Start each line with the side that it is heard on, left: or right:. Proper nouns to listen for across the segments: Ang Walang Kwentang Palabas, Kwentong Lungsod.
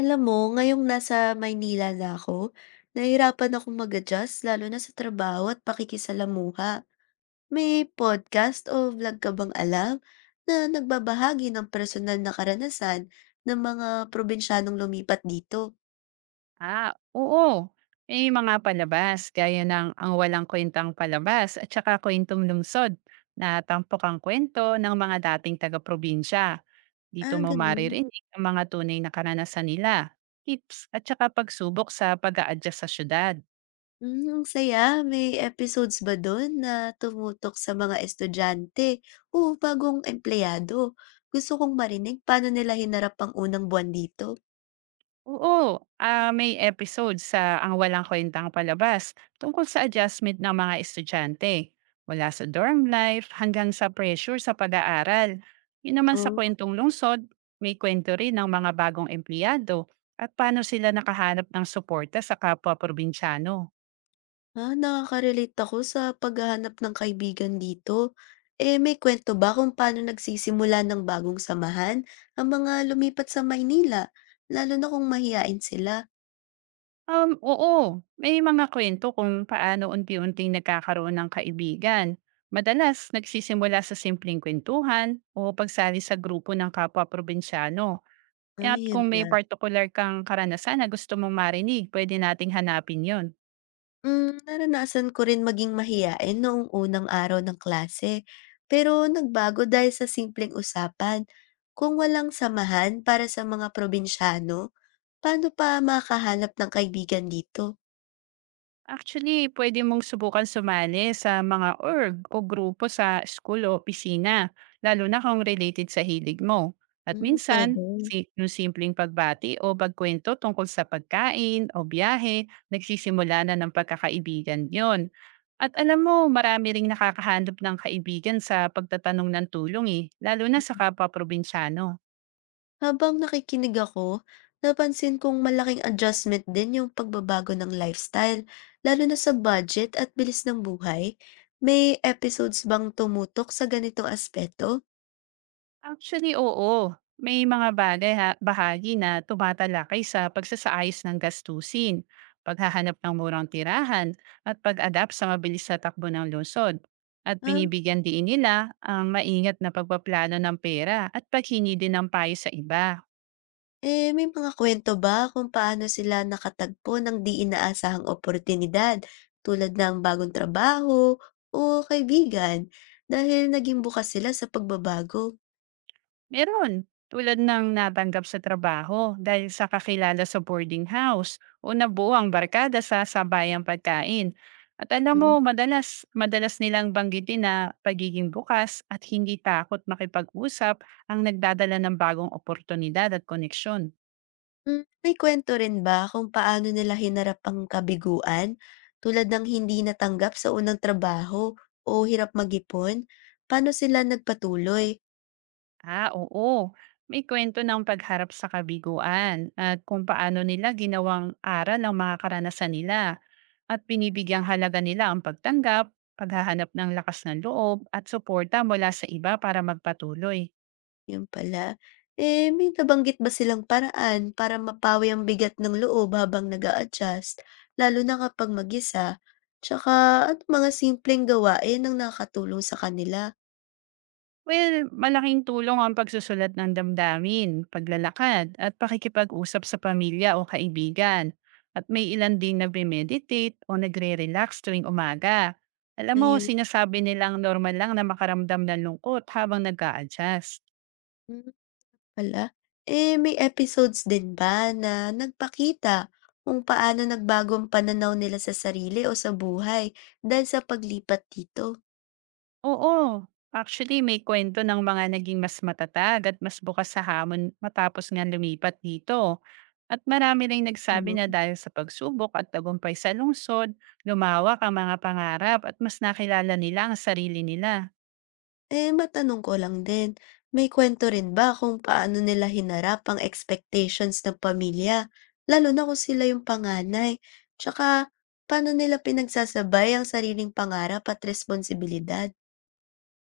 left: Alam mo, ngayong nasa Maynila na ako, nahirapan akong mag-adjust lalo na sa trabaho at pakikisalamuha. May podcast o vlog ka bang alam na nagbabahagi ng personal na karanasan ng mga probinsyanong lumipat dito?
right: Oo. May mga palabas gaya ng Ang Walang Kwentang Palabas at saka Kwentong Lungsod na tampok ang kwento ng mga dating taga-probinsya. Dito
left: Ah,
right: mo
left: ganun.
right: maririnig ang mga tunay na karanasan nila, tips at saka pagsubok sa pag a adjust sa syudad.
left: Ang saya. May episodes ba doon na tumutok sa mga estudyante o bagong empleyado? Gusto kong marinig paano nila hinarap ang unang buwan dito.
right: Oo, may episode sa Ang Walang Kwentang Palabas tungkol sa adjustment ng mga estudyante, mula sa dorm life hanggang sa pressure sa pag-aaral. Yun naman sa
left: Oh.
right: kwentong lungsod, may kwento rin ng mga bagong empleyado at paano sila nakahanap ng suporta sa kapwa probinsyano.
left: Ah, nakaka-relate ako sa paghahanap ng kaibigan dito. Eh, may kwento ba kung paano nagsisimula ng bagong samahan ang mga lumipat sa Maynila, lalo na kung mahiyain sila?
right: Oo, may mga kwento kung paano unti-unting nagkakaroon ng kaibigan. Madalas, nagsisimula sa simpleng kwentuhan o pagsali sa grupo ng kapwa probinsyano.
left: Ah,
right: At
left: yun
right: kung may
left: nga.
right: particular kang karanasan na gusto mong marinig, pwede nating hanapin yon.
left: Naranasan ko rin maging mahiyain noong unang araw ng klase, pero nagbago dahil sa simpleng usapan. Kung walang samahan para sa mga probinsyano, paano pa makahanap ng kaibigan dito?
right: Actually, pwede mong subukan sumali sa mga org o grupo sa school o opisina, lalo na kung related sa hilig mo. At
left: Hmm, pwede.
right: minsan, si yung simpleng pagbati o pagkwento tungkol sa pagkain o biyahe, nagsisimula na ng pagkakaibigan yon. At alam mo, marami ring nakakahanap ng kaibigan sa pagtatanong ng tulong eh, lalo na sa kapwa probinsyano.
left: Habang nakikinig ako, napansin kong malaking adjustment din yung pagbabago ng lifestyle, lalo na sa budget at bilis ng buhay. May episodes bang tumutok sa ganitong aspeto?
right: Actually, oo. May mga bale ha bahagi na tumatalakay sa pagsasaayos ng gastusin, paghahanap ng murang tirahan, at pag-adapt sa mabilis na takbo ng lungsod. At
left: Ah,
right: binibigyan din nila ang maingat na pagpaplano ng pera at paghingi din ng payo sa iba.
left: eh, may mga kwento ba kung paano sila nakatagpo ng di inaasahang oportunidad tulad ng bagong trabaho o kaibigan dahil naging bukas sila sa pagbabago?
right: Meron, tulad ng natanggap sa trabaho dahil sa kakilala sa boarding house o nabuo ang barkada sa sabayang pagkain. At alam
left: Hmm.
right: mo, madalas nilang banggitin na pagiging bukas at hindi takot makipag-usap ang nagdadala ng bagong oportunidad at koneksyon.
left: May kwento rin ba kung paano nila hinarap ang kabiguan, tulad ng hindi natanggap sa unang trabaho o hirap mag-ipon? Paano sila nagpatuloy?
right: Oo. May kwento ng pagharap sa kabiguan at kung paano nila ginawang aral ang mga karanasan nila. At binibigyang halaga nila ang pagtanggap, paghahanap ng lakas ng loob at suporta mula sa iba para magpatuloy.
left: Yun pala. Eh, may nabanggit ba silang paraan para mapawi ang bigat ng loob habang nag adjust lalo na kapag mag-isa? Tsaka, at mga simpleng gawain ang nakatulong sa kanila?
right: Well, malaking tulong ang pagsusulat ng damdamin, paglalakad, at pakikipag-usap sa pamilya o kaibigan. At may ilan din nagme-meditate o nagre-relax tuwing umaga. Alam mo,
left: Ngayon.
right: sinasabi nilang normal lang na makaramdam ng lungkot habang nag adjust.
left: Hmm. Hala, eh, may episodes din ba na nagpakita kung paano nagbago ang pananaw nila sa sarili o sa buhay dahil sa paglipat dito,
right: Oo, actually may kuwento ng mga naging mas matatag at mas bukas sa hamon matapos nga lumipat dito. At marami ring nagsabi
left: ano?
right: na dahil sa pagsubok at tagumpay sa lungsod, lumawak ang mga pangarap at mas nakilala nila ang sarili nila.
left: Eh, matanong ko lang din, may kwento rin ba kung paano nila hinarap ang expectations ng pamilya, lalo na kung sila yung panganay? Tsaka, paano nila pinagsasabay ang sariling pangarap at responsibilidad?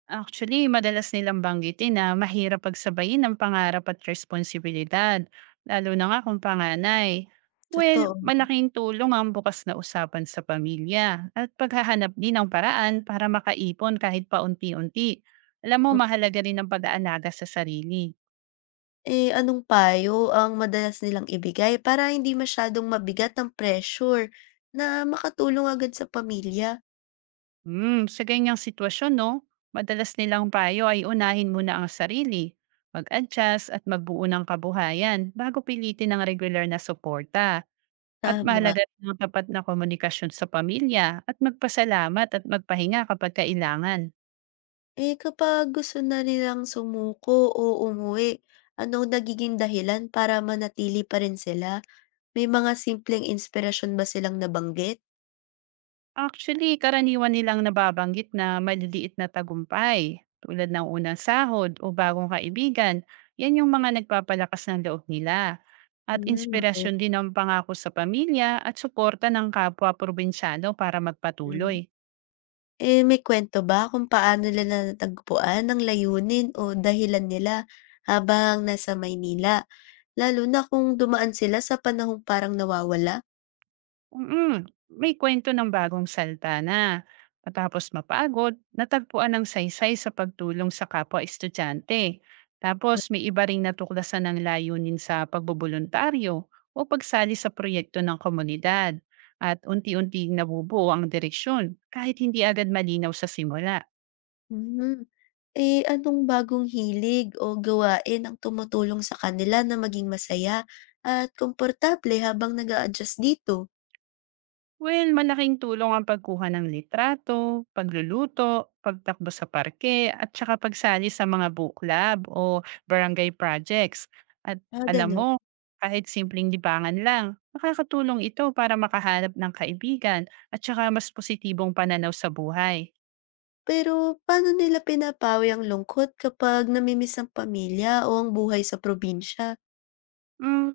right: Actually, madalas nilang banggitin na mahirap pagsabayin ang pangarap at responsibilidad, lalo na nga kung panganay. Well,
left: Totoo.
right: malaking tulong ang bukas na usapan sa pamilya at paghahanap din ng paraan para makaipon kahit paunti-unti. Alam mo, mahalaga rin ang pag-aalaga sa sarili.
left: Eh, anong payo ang madalas nilang ibigay para hindi masyadong mabigat ang pressure na makatulong agad sa pamilya?
right: Hmm, sa ganyang sitwasyon, no? Madalas nilang payo ay unahin muna ang sarili, mag-adjust at magbuo ng kabuhayan bago pilitin ang regular na suporta. At
left: Tama.
right: mahalaga rin ang tapat na komunikasyon sa pamilya at magpasalamat at magpahinga kapag kailangan.
left: Eh, kapag gusto na nilang sumuko o umuwi, anong nagiging dahilan para manatili pa rin sila? May mga simpleng inspirasyon ba silang nabanggit?
right: Actually, karaniwan nilang nababanggit na maliliit na tagumpay tulad ng unang sahod o bagong kaibigan. Yan yung mga nagpapalakas ng loob nila. At
left: Hmm, okey.
right: inspirasyon din ang pangako sa pamilya at suporta ng kapwa probinsyano para magpatuloy.
left: Hmm. Eh, may kwento ba kung paano nila natagpuan ang layunin o dahilan nila habang nasa Maynila? Lalo na kung dumaan sila sa panahong parang nawawala.
right: Mm, may kuwento ng bagong salta na matapos mapagod, natagpuan ng saysay sa pagtulong sa kapwa-estudyante. Tapos may iba ring natuklasan ng layunin sa pagbobolontaryo o pagsali sa proyekto ng komunidad at unti-unting nabubuo ang direksyon kahit hindi agad malinaw sa simula.
left: Hmm, eh, anong bagong hilig o gawain ang tumutulong sa kanila na maging masaya at komportable habang nag adjust dito?
right: Well, malaking tulong ang pagkuha ng litrato, pagluluto, pagtakbo sa parke, at saka pagsali sa mga book club o barangay projects. At
left: Ah,
right: alam
left: gano'n.
right: mo, kahit simpleng libangan lang, nakakatulong ito para makahanap ng kaibigan at saka mas positibong pananaw sa buhay.
left: Pero paano nila pinapawi ang lungkot kapag namimiss ang pamilya o ang buhay sa probinsya?
right: Mm,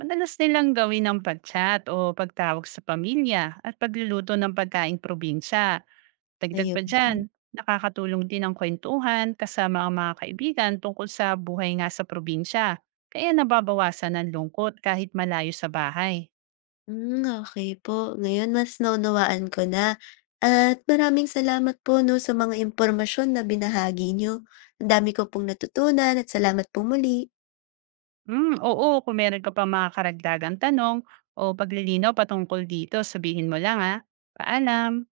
right: madalas nilang gawin ang pagchat o pagtawag sa pamilya at pagluluto ng pagkaing probinsya. Dagdag
left: Ayun.
right: pa diyan, nakakatulong din ang kwentuhan kasama ang mga kaibigan tungkol sa buhay nga sa probinsya. Kaya nababawasan ang lungkot kahit malayo sa bahay.
left: Hmm, okay po. Ngayon mas naunawaan ko na at maraming salamat po 'no, sa mga impormasyon na binahagi niyo. Ang dami ko pong natutunan at salamat po muli.
right: Hmm, oo, kung meron ka pa mga karagdagang tanong o paglilinaw patungkol dito, sabihin mo lang ha. Paalam!